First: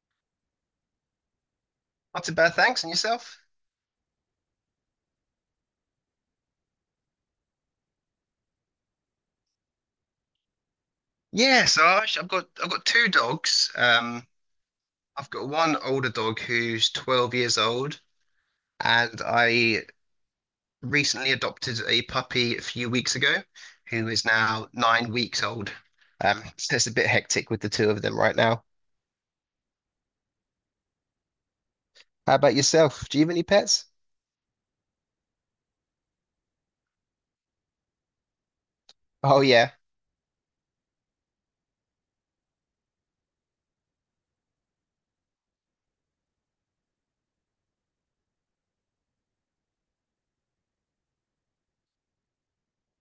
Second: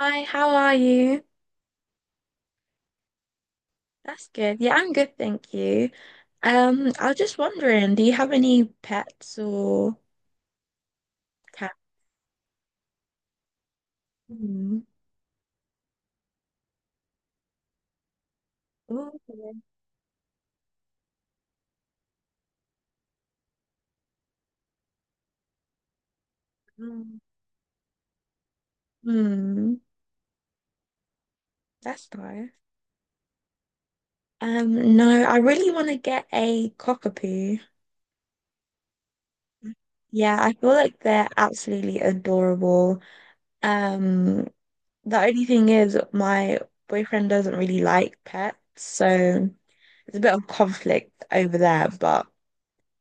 Hi, how are you? Not too bad, thanks. And yourself? That's good. Yeah, I'm good, thank you. I was just wondering, do you have any pets or Yeah, cats? so I've got two dogs. Hmm. I've got one older dog who's 12 years old, Ooh, and yeah. I recently adopted a puppy a few weeks ago, who is now 9 weeks old. So it's a bit Hmm. hectic with the two of them right now. Hmm. That's How nice. about yourself? Do you have any pets? No, I really want to get a cockapoo. Oh yeah, Yeah, I feel like they're absolutely adorable. Um, the only thing is my boyfriend doesn't really like pets, so there's a bit of conflict over there, but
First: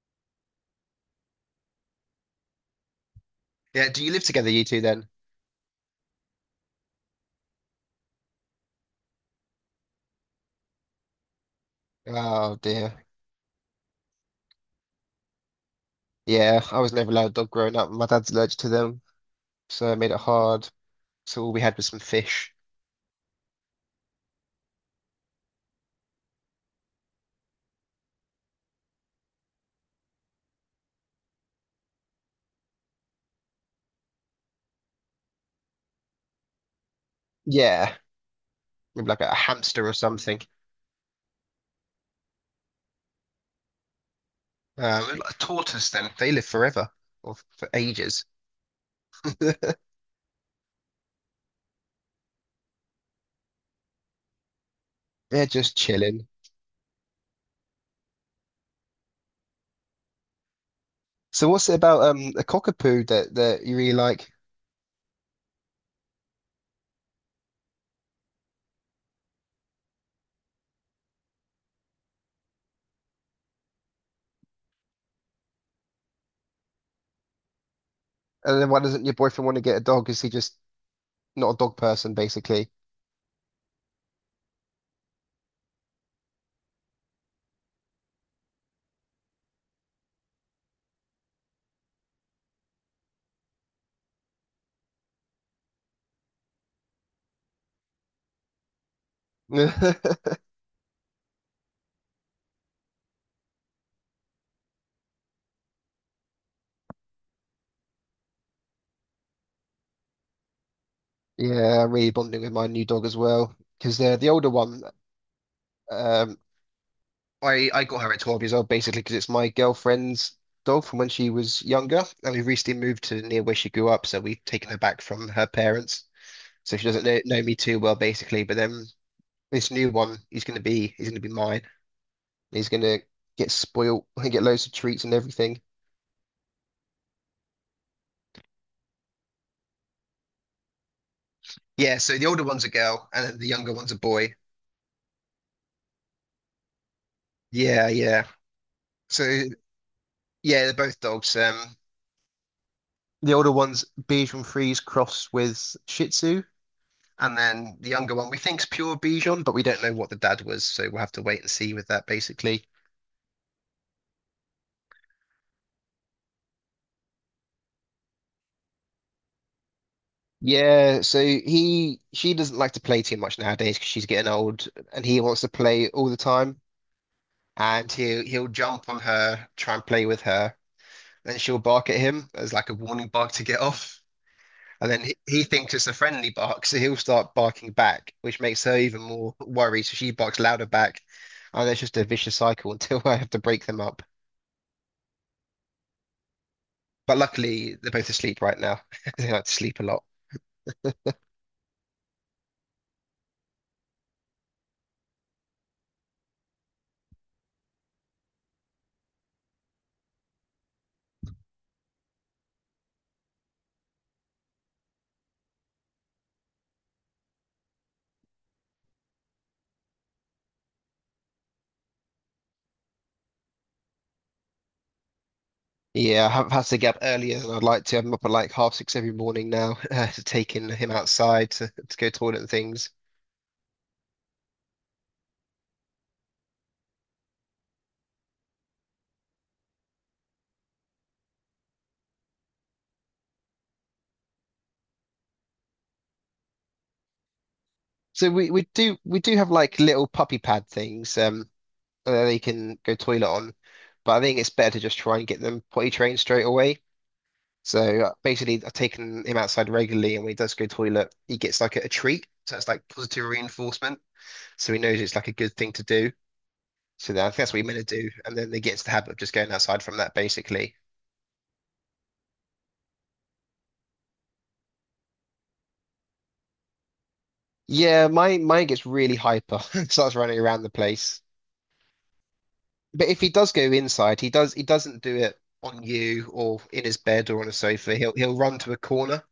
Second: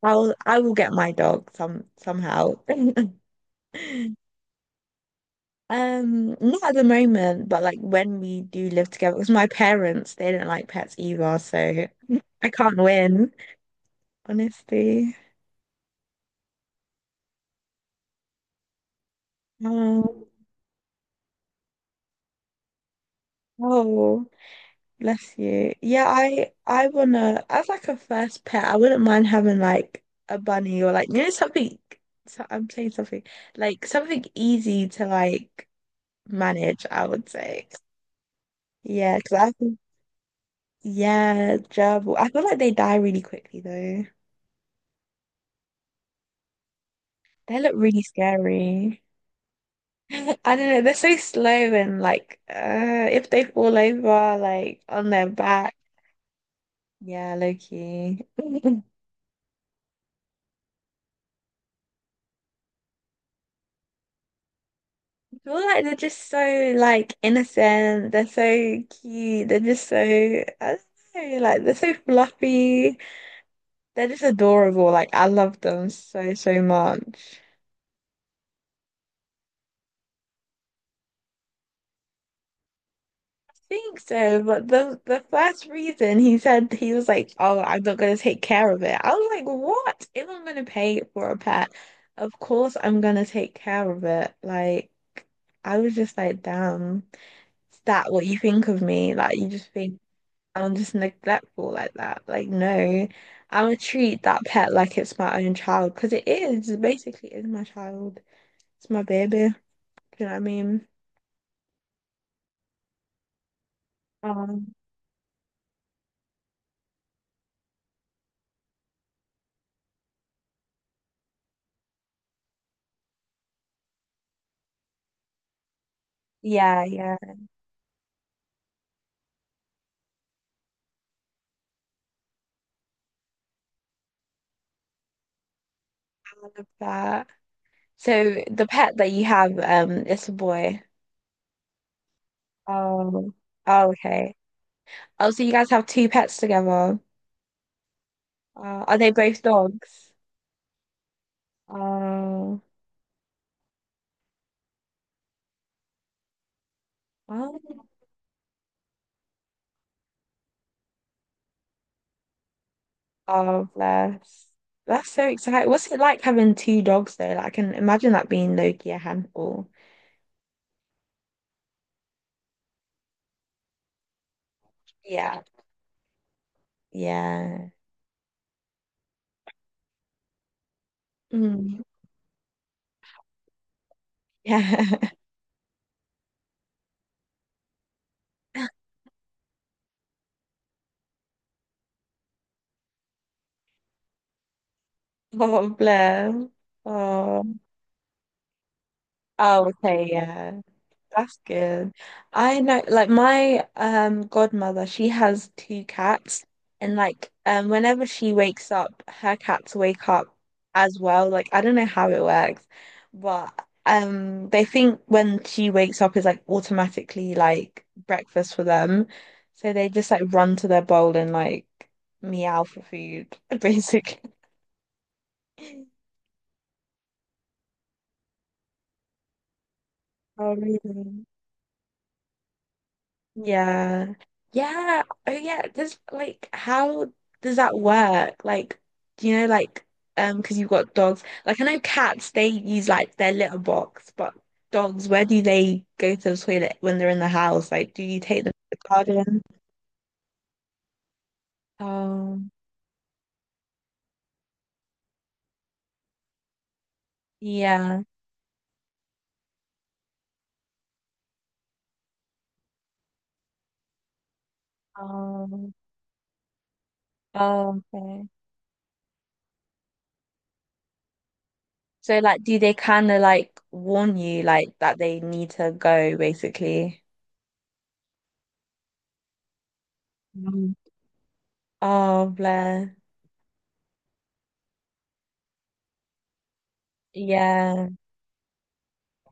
I will get my dog somehow. yeah. Do you live together, you two then? Not at the moment, but like when we do live together, because my parents they don't like pets either, so I Oh can't dear. win, honestly. Yeah, I was never allowed a dog growing up. My dad's allergic to them, so it made it Um, hard. So all we had was some fish. oh, bless you. Yeah, I wanna, as like a first pet, I wouldn't mind having like a bunny or like something. So I'm saying something like something easy to like manage, I would say. Yeah. Maybe Yeah, like a because. hamster or something. Yeah, gerbil. I feel like they die really quickly though. Maybe like a tortoise then. They live forever or They for look really ages. scary. They're I don't know, they're so slow and like if they fall over like on their back, just chilling. yeah, low key. I So what's it about a cockapoo that you really like? feel like they're just so like innocent, they're so cute, they're just so I don't know, like they're so fluffy. They're just adorable. Like I love them so so much. And then why doesn't your boyfriend want to get a dog? Is he just not a dog person basically? Think so, but the first reason he said he was like, "Oh, I'm not gonna take care of it." I was like, "What? If I'm gonna pay for a pet, of course I'm gonna take care of it." Like, I was just like, "Damn, is that what you think of me? Like, you just think I'm just neglectful like that? Like, no, I'm gonna treat that pet like it's my own child because it is, basically it's my child. It's my baby. Do you know what I mean?" Yeah, I'm really bonding with my new dog as well because the older Um, one, um, I got her at 12 years old basically because it's my girlfriend's dog from when she was younger, and we recently moved to near where she grew up, so we've taken her back from her parents. So yeah, she doesn't yeah, know me too well, basically. But then this new one, he's gonna be mine. He's gonna get spoiled and get loads of treats and everything. I love that. So the pet that you have, is a boy. Yeah, so the older one's a girl Oh, and the younger oh, one's a okay. boy. Oh, so you guys have two pets together. Yeah, yeah. Uh, are they So both dogs? yeah, they're both dogs. Oh, The older one's Bichon Frise crossed with Shih Tzu, and oh, then the younger one we think's pure Bichon, but we don't know what the dad was, so we'll have to wait and see with that basically. oh, bless. That's so exciting. What's it like having two dogs though? Like, I can imagine that being low a handful. Yeah, so he she doesn't like to play too much nowadays because she's getting old, and he Yeah, wants to play all the time. yeah, And he'll jump on her, try and play with her, then she'll mm. bark at him as like a warning bark to get off. And then Yeah. He thinks it's a friendly bark, so he'll start barking back, which makes her even more worried. So she barks louder back, and it's just a vicious cycle until I have to break them up. Oh, bless. But Oh, luckily, they're both asleep right now. They like to oh, sleep a lot. okay, yeah. That's good. I know, like my godmother, she has two cats, and like whenever she wakes up, her cats wake up as well. Like I don't know how it works, but they think when she wakes up is like automatically like breakfast for them, so they just like run to their bowl and like meow for food, basically. Yeah, I haven't passed the gap earlier than I'd like to. I'm up at like half six every morning now, to Oh, taking him really? outside to go toilet and things. Yeah. Yeah. Oh yeah. Just like how does that work? Like, do you know like because you've got dogs. Like I know cats they use like their litter box, but dogs, where do they go to the toilet when they're in the house? Like, do you So take them to the we do garden? have like little puppy pad things that they Oh, can go toilet on, but I think it's better to just try and get them potty trained straight away. So yeah. Basically, I've taken him outside regularly, and when he does go toilet, he gets like a treat. So it's like positive reinforcement. So he knows it's like a good Um, thing to do. So I think that's what we oh, meant to do, okay. and then they get into the habit of just going outside from that, basically. So like do they kind of like warn you like that they need to go basically? Yeah, my mine gets really hyper, starts running around the Mm. place. Oh, bless. But if he does go inside, he doesn't do it on you or in his bed or on a Yeah. sofa. He'll run to a corner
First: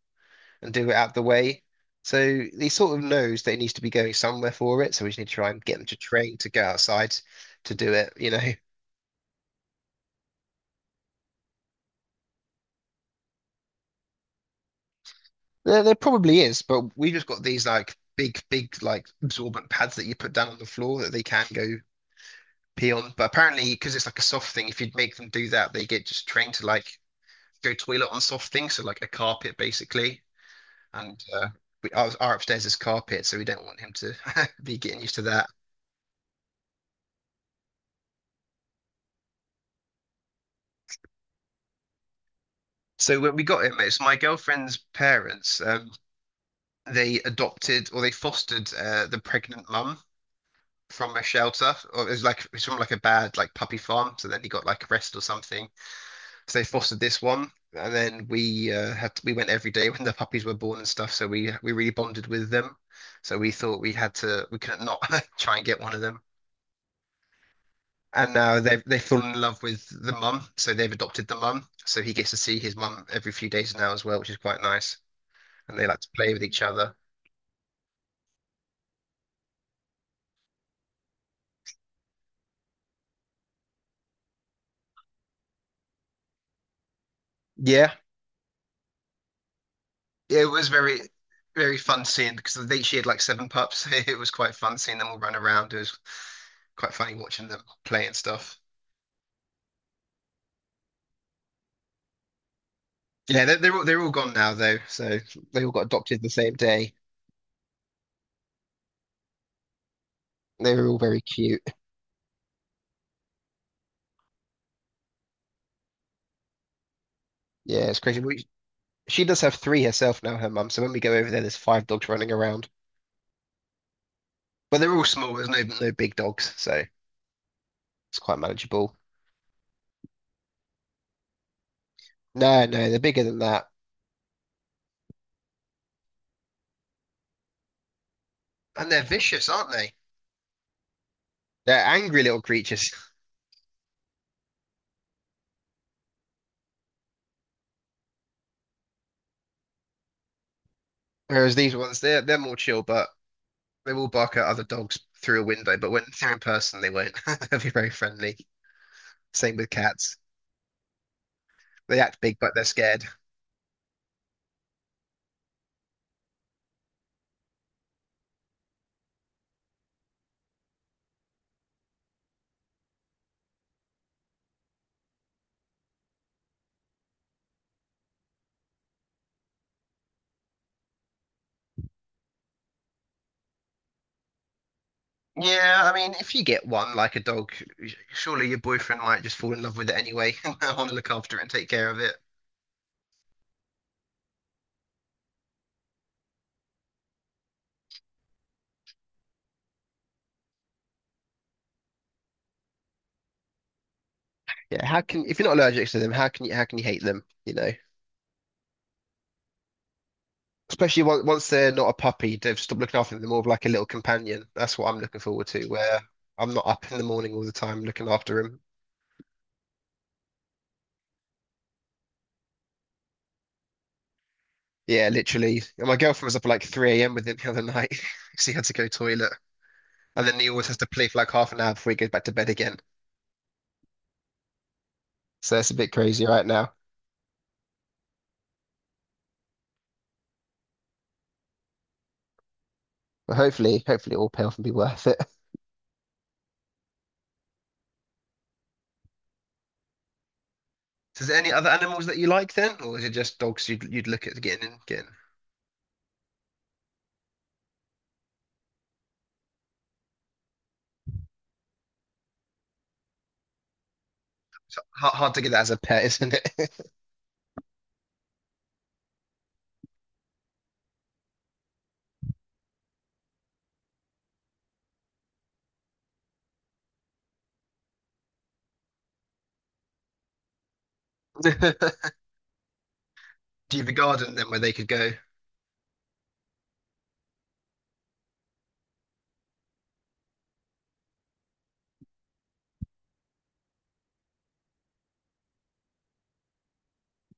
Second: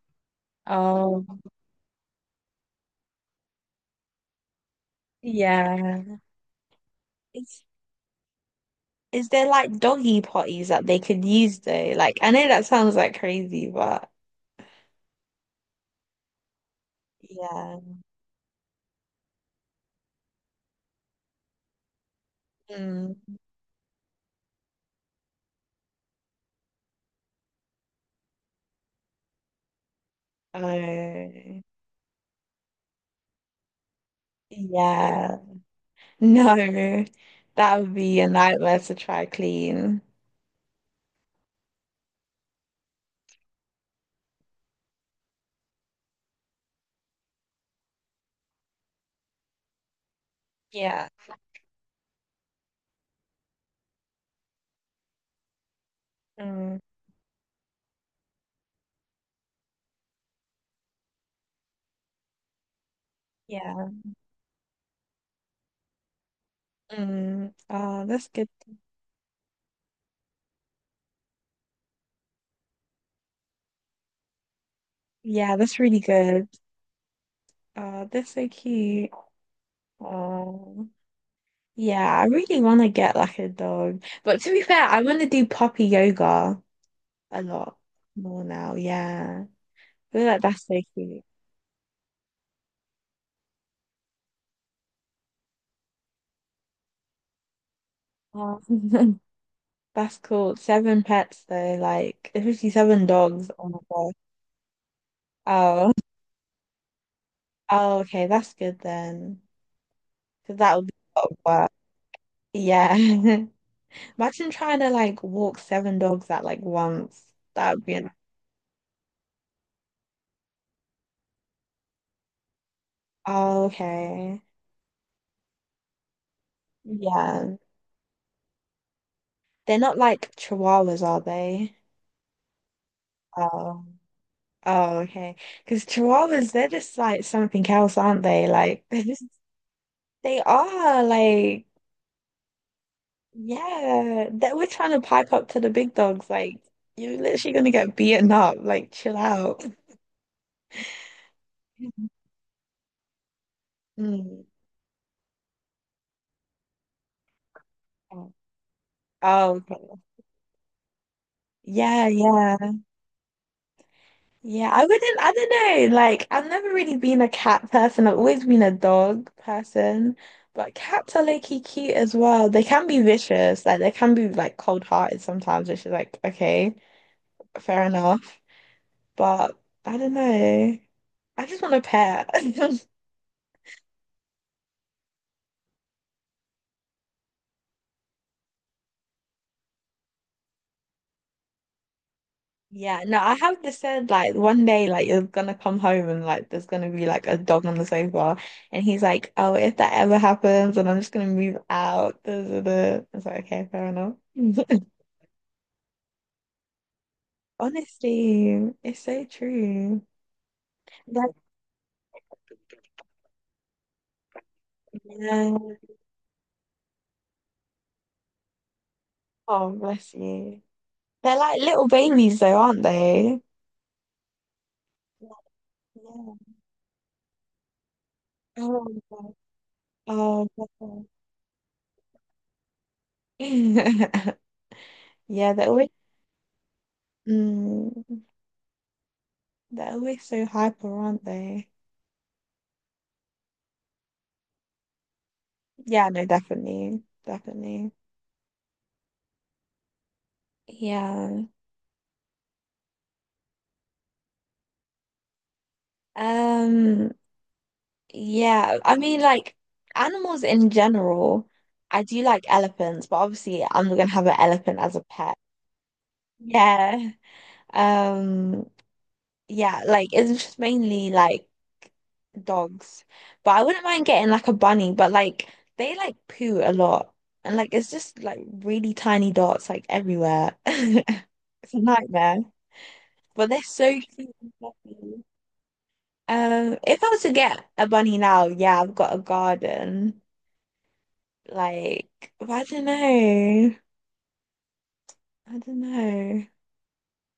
and do it out the Oh. way. So he sort of knows that he needs to be going somewhere for it. So we just need to try and get him to Yeah. train to go outside Is to do it, you know. is there like doggy potties that they could use though? Like I know that sounds like crazy, but There probably is, but we just got these yeah. like big like absorbent pads that you put down on the floor that they can go pee on. Mm. But apparently, because it's like a soft thing, if you'd make them do that, they get just trained to like go toilet on soft things, so like a carpet basically. And Oh. Our upstairs is carpet, so we don't want him to be getting used to Yeah. that. No. That would be a nightmare to try clean. So when we got him. It's my girlfriend's parents. They adopted or they fostered the pregnant mum Yeah. from a shelter, or it was like it was from like a bad like puppy farm. So then he got like arrested or something. So they Mm. fostered this one, and then we we went every day when the puppies were born and stuff. So we really bonded with them. So we thought Yeah. we had to we couldn't not try and get one of them. Mm. Oh, that's And good. now they've fallen in love with the mum, so they've adopted the mum. So he gets to see his mum every few days now as well, which is quite nice. Yeah, that's And they really like to play with good. each other. Oh, that's so cute. Oh. Yeah, I really want to get like a dog. But to be fair, I want to do puppy yoga a lot Yeah, more now. Yeah, I feel like it that's was so cute. very fun seeing because I think she had like seven pups. It was quite fun seeing them all run around. It was quite funny watching them play and Oh, stuff. that's cool. Seven pets though, like 57 Yeah, dogs. Oh my they're all God. gone now though, so they all got Oh, adopted the same day. oh, okay, that's good then, because that They would were be all a very lot of cute. work. Yeah, imagine trying to like walk seven dogs at like once. That would Yeah, be it's an. crazy. She does have three herself now, her mum. So when we go over there, there's five dogs running around. Oh, okay. Well, they're all small. There's no big dogs, so Yeah, it's quite manageable. they're not like chihuahuas, are they? No, no, they're bigger than that, Oh, oh, okay. Because chihuahuas, they're just like something else, aren't they? Like and they're they're just. vicious, aren't they? They are like, They're angry little creatures. yeah, that we're trying to pipe up to the big dogs. Like, you're literally gonna get beaten up. Like, chill out. Whereas these ones, they're more chill, but they will bark Mm. at other dogs through a window. But when they're in person, they won't. They'll be very friendly. Oh, Same with okay. cats. They Yeah, act big, but they're yeah. scared. Yeah, I wouldn't, I don't know. Like, I've never really been a cat person. I've always been a dog person. But cats are low-key cute as well. They can be vicious. Like, they can be, like, cold-hearted sometimes, which is like, okay, fair enough. But I don't know. I just want a pet. Yeah, I mean, if you get one like a dog, surely your boyfriend might just fall in love with it anyway and want to look after it and take care of it. Yeah, no, I have just said like one day like you're gonna come home and like there's gonna be like a dog on the sofa and he's like, "Oh, if that ever happens and I'm just gonna move out. Da, da, da." It's like okay, fair enough. Yeah, how can if you're not allergic to them, how can you hate them, you know? Honestly, it's so true. Especially That once they're not a puppy, they've stopped looking after them. They're more of like a little companion. That's what I'm looking forward to, yeah. where I'm not up in the morning all the time looking after him. Oh, bless you. They're like little babies though, aren't they? Yeah, Yeah. literally. And my girlfriend was up Yeah. at like 3 a.m. with him the other night because he had to Oh, go my God. toilet. And then Oh, he always bless has to them. play for like half an hour before he goes back to bed again. Yeah, So they're that's a always bit crazy right now. mm, they're always so hyper, aren't they? But hopefully it will pay off and be worth it. Yeah, no, definitely. Definitely. So is there Yeah. any other animals that you like then? Or is it just dogs you'd look at getting getting? Um, yeah, I mean like animals in general, I do like elephants, but obviously I'm not gonna have an It's elephant as a hard pet. to get that as a pet, isn't it? Yeah. Um, yeah, like it's just mainly like dogs. But I wouldn't mind getting like a bunny, but like they like poo a lot. And like it's just like really tiny dots like everywhere. Do It's a nightmare. But they're you have so a garden cute then and where they could go? fluffy. If I was to get a bunny now, yeah, I've got a garden. Like, but I don't know. I don't know.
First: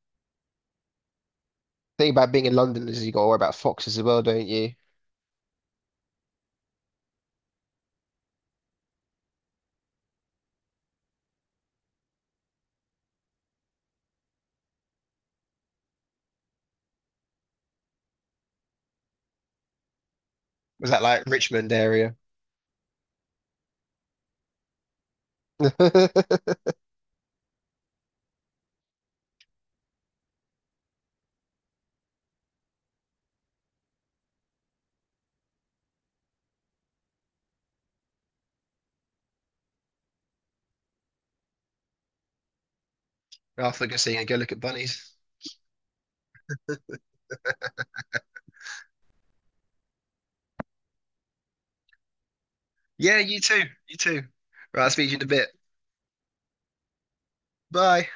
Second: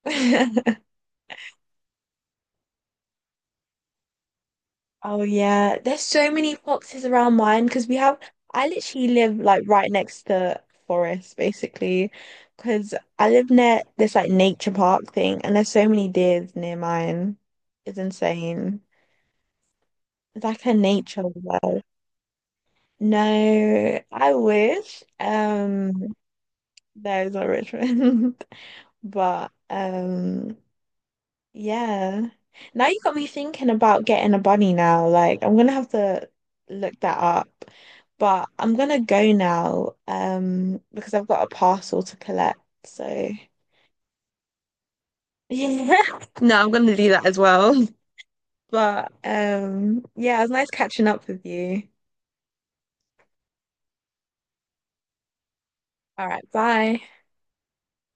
Thing about being in London is you got to worry about foxes as well, don't you? Oh yeah, there's so many foxes around mine because we have. I literally live like right next to forest, basically, because I live near this like nature park thing, and there's so many deers near mine. It's insane. It's like a Was that like nature Richmond world. area? No, I wish. There's a Richmond. But yeah. Now you got me thinking about getting a bunny now. Like I'm gonna have to look that up. But I'm gonna go now, because I've got a parcel to collect. So After go see and go look at bunnies. yeah. No, I'm gonna do that as well. But yeah, it was nice catching up with you. Yeah, you too. You too. Right, I'll speak to you in a bit. All right, bye. Bye.